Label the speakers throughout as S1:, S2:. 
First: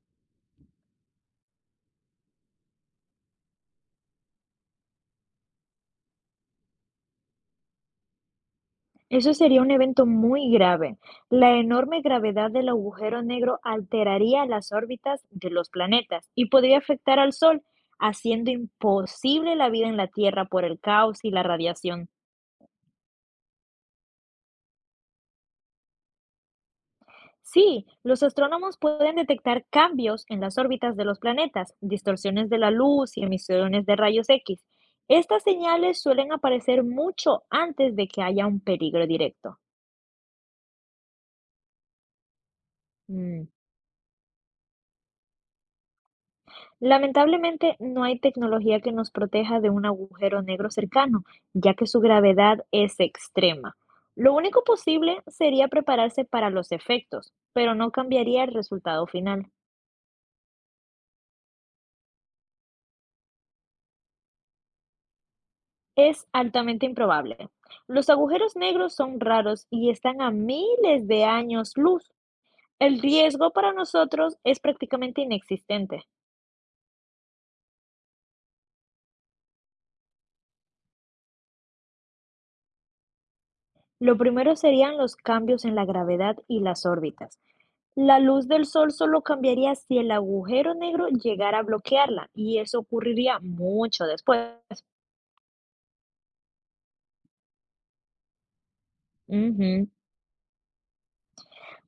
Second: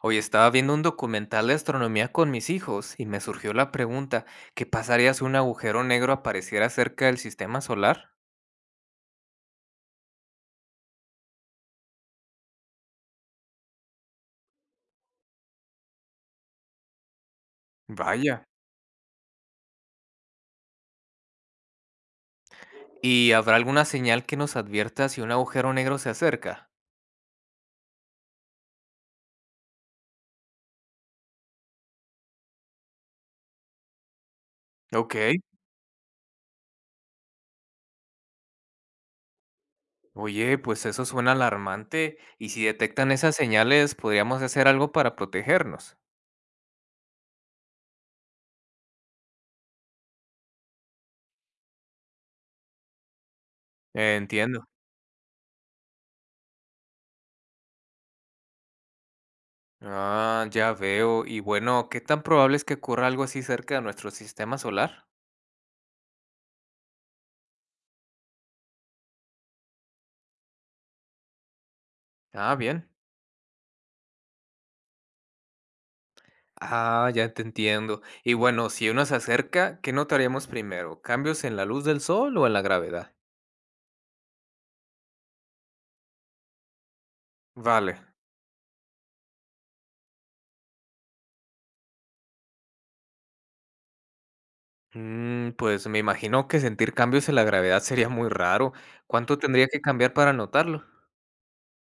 S1: Hoy estaba viendo un documental de astronomía con mis hijos y me surgió la pregunta, ¿qué pasaría si un agujero negro apareciera cerca del sistema solar?
S2: Eso sería un evento muy grave. La enorme gravedad del agujero negro alteraría las órbitas de los planetas y podría afectar al Sol,
S1: Vaya.
S2: haciendo imposible la vida en la Tierra por el caos y la radiación.
S1: ¿Y habrá alguna señal que nos advierta si un agujero negro se acerca?
S2: Sí, los astrónomos pueden detectar cambios en las órbitas de los planetas, distorsiones de la luz y emisiones de rayos X.
S1: Ok.
S2: Estas señales suelen aparecer mucho antes de que haya un peligro directo.
S1: Oye, pues eso suena alarmante, y si detectan esas
S2: Mm.
S1: señales, ¿podríamos hacer algo para protegernos?
S2: Lamentablemente, no hay tecnología que nos proteja de un agujero negro cercano, ya que su gravedad es extrema. Lo único
S1: Entiendo.
S2: posible sería prepararse para los efectos, pero no cambiaría el resultado final.
S1: Ah, ya veo. Y bueno, ¿qué tan probable es que ocurra algo así cerca de nuestro sistema solar?
S2: Es altamente improbable. Los agujeros negros son raros y están a miles de años luz.
S1: Ah, bien.
S2: El riesgo para nosotros es prácticamente inexistente.
S1: Ah, ya te entiendo. Y bueno, si uno se acerca, ¿qué notaríamos primero? ¿Cambios en la luz del sol o en la gravedad?
S2: Lo primero serían los cambios en la gravedad y las órbitas.
S1: Vale.
S2: La luz del sol solo cambiaría si el agujero negro llegara a bloquearla, y eso ocurriría mucho después.
S1: Mm, pues me imagino que sentir cambios en la gravedad sería muy raro. ¿Cuánto tendría que
S2: Ujú.
S1: cambiar para notarlo?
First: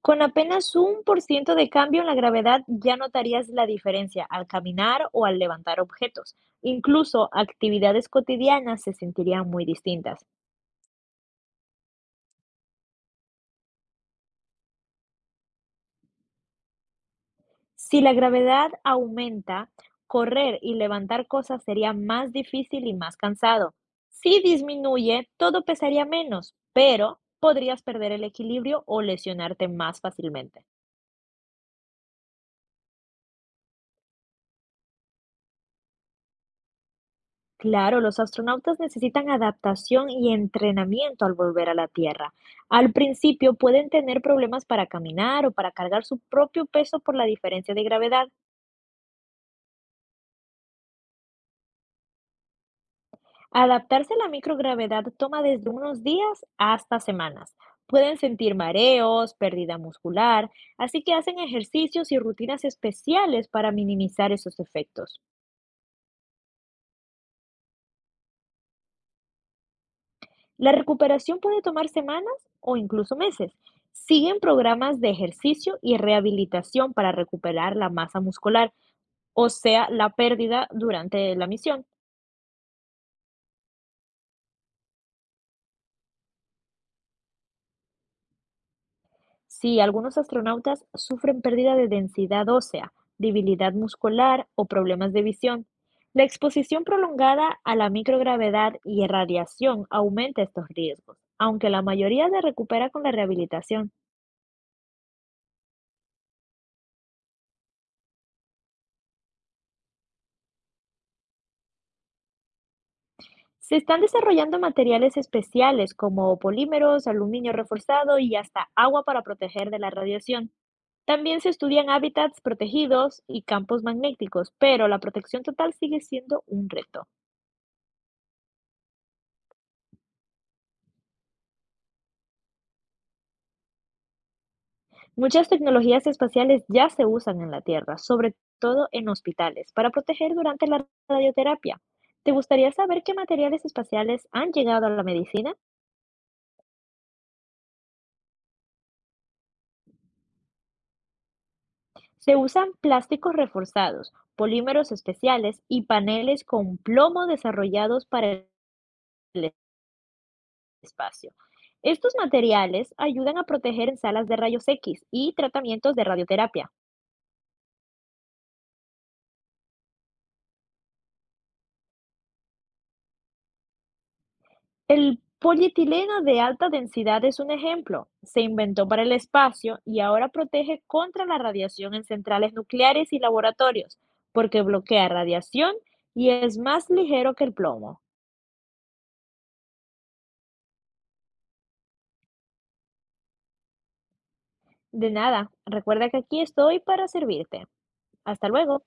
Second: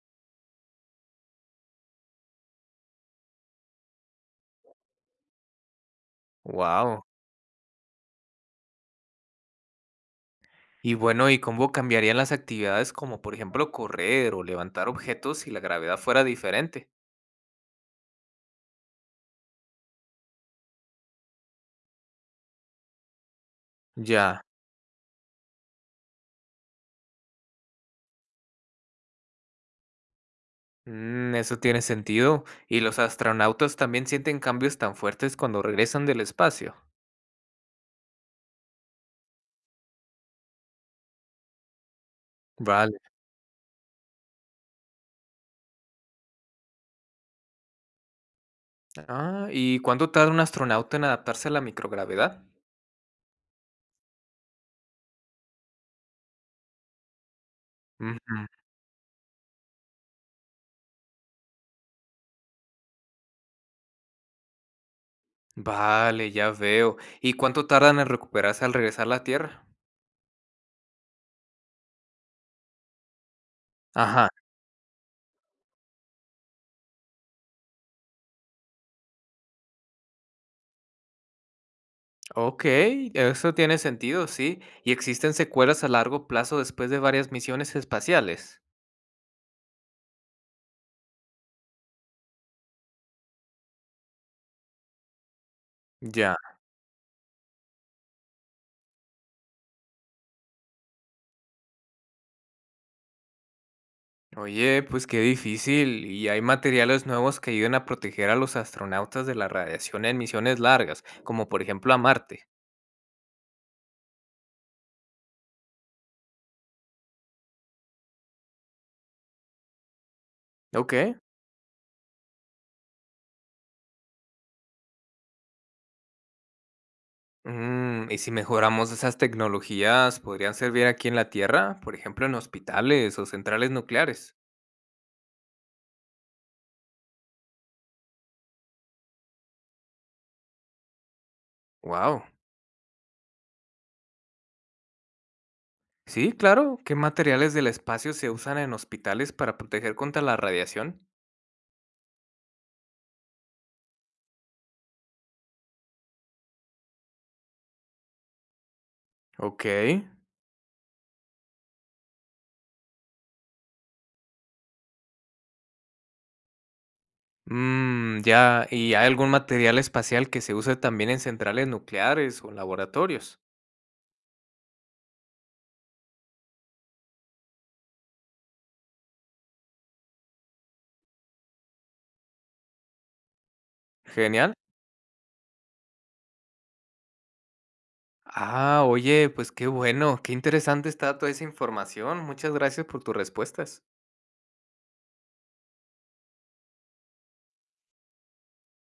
S2: Con apenas 1% de cambio en la gravedad ya notarías la diferencia al caminar o al levantar objetos.
S1: Wow.
S2: Incluso actividades cotidianas se sentirían muy distintas.
S1: Y bueno, ¿y cómo cambiarían las actividades, como por ejemplo correr o levantar objetos, si la gravedad fuera diferente?
S2: Si la gravedad aumenta, correr y levantar cosas sería más difícil y más cansado. Si
S1: Ya.
S2: disminuye, todo pesaría menos, pero podrías perder el equilibrio o lesionarte más fácilmente.
S1: Mm, eso tiene sentido. ¿Y los astronautas también sienten cambios tan fuertes cuando regresan del espacio?
S2: Claro, los astronautas necesitan adaptación y entrenamiento al volver a la Tierra. Al
S1: Vale.
S2: principio pueden tener problemas para caminar o para cargar su propio peso por la diferencia de gravedad.
S1: Ah, ¿y cuánto tarda un astronauta en adaptarse a la microgravedad?
S2: Adaptarse a la microgravedad toma desde unos días hasta semanas. Pueden
S1: Ujú.
S2: sentir mareos, pérdida muscular, así que hacen ejercicios y rutinas especiales para minimizar esos efectos.
S1: Vale, ya veo. ¿Y cuánto tardan en recuperarse al regresar a la Tierra?
S2: La recuperación puede tomar semanas o incluso meses.
S1: Ajá.
S2: Siguen programas de ejercicio y rehabilitación para recuperar la masa muscular, o sea, la pérdida durante la misión.
S1: Ok, eso tiene sentido, sí. ¿Y existen secuelas a largo plazo después de varias misiones espaciales?
S2: Sí, algunos astronautas sufren pérdida de densidad ósea, debilidad muscular o problemas de visión. La
S1: Ya.
S2: exposición prolongada a la microgravedad y irradiación aumenta estos riesgos, aunque la mayoría se recupera con la rehabilitación.
S1: Oye, pues qué difícil. ¿Y hay materiales nuevos que ayuden a proteger a los astronautas de la radiación en misiones largas, como por ejemplo a Marte?
S2: Se están desarrollando materiales especiales como polímeros, aluminio reforzado y hasta agua para proteger de la radiación.
S1: Ok.
S2: También se estudian hábitats protegidos y campos magnéticos, pero la protección total sigue siendo un reto.
S1: Mm, y si mejoramos esas tecnologías, ¿podrían servir aquí en la Tierra, por ejemplo, en hospitales o centrales nucleares?
S2: Muchas tecnologías espaciales ya se usan en la Tierra, sobre todo en hospitales, para proteger durante la radioterapia.
S1: Wow.
S2: ¿Te gustaría saber qué materiales espaciales han llegado a la medicina?
S1: Sí, claro. ¿Qué materiales del espacio se usan en hospitales para proteger contra la radiación?
S2: Se usan plásticos reforzados, polímeros especiales y paneles con plomo desarrollados para el
S1: Ok.
S2: espacio. Estos materiales ayudan a proteger en salas de rayos X y tratamientos de radioterapia.
S1: Mm, ya. ¿Y hay algún material espacial que se use también en centrales nucleares o en laboratorios?
S2: El polietileno de alta densidad es un ejemplo. Se inventó para el espacio y ahora protege contra la radiación en centrales nucleares y laboratorios,
S1: Genial.
S2: porque bloquea radiación y es más ligero que el plomo.
S1: Ah, oye, pues qué bueno, qué interesante está toda esa información. Muchas gracias por tus respuestas.
S2: De nada, recuerda que aquí estoy para servirte. Hasta luego.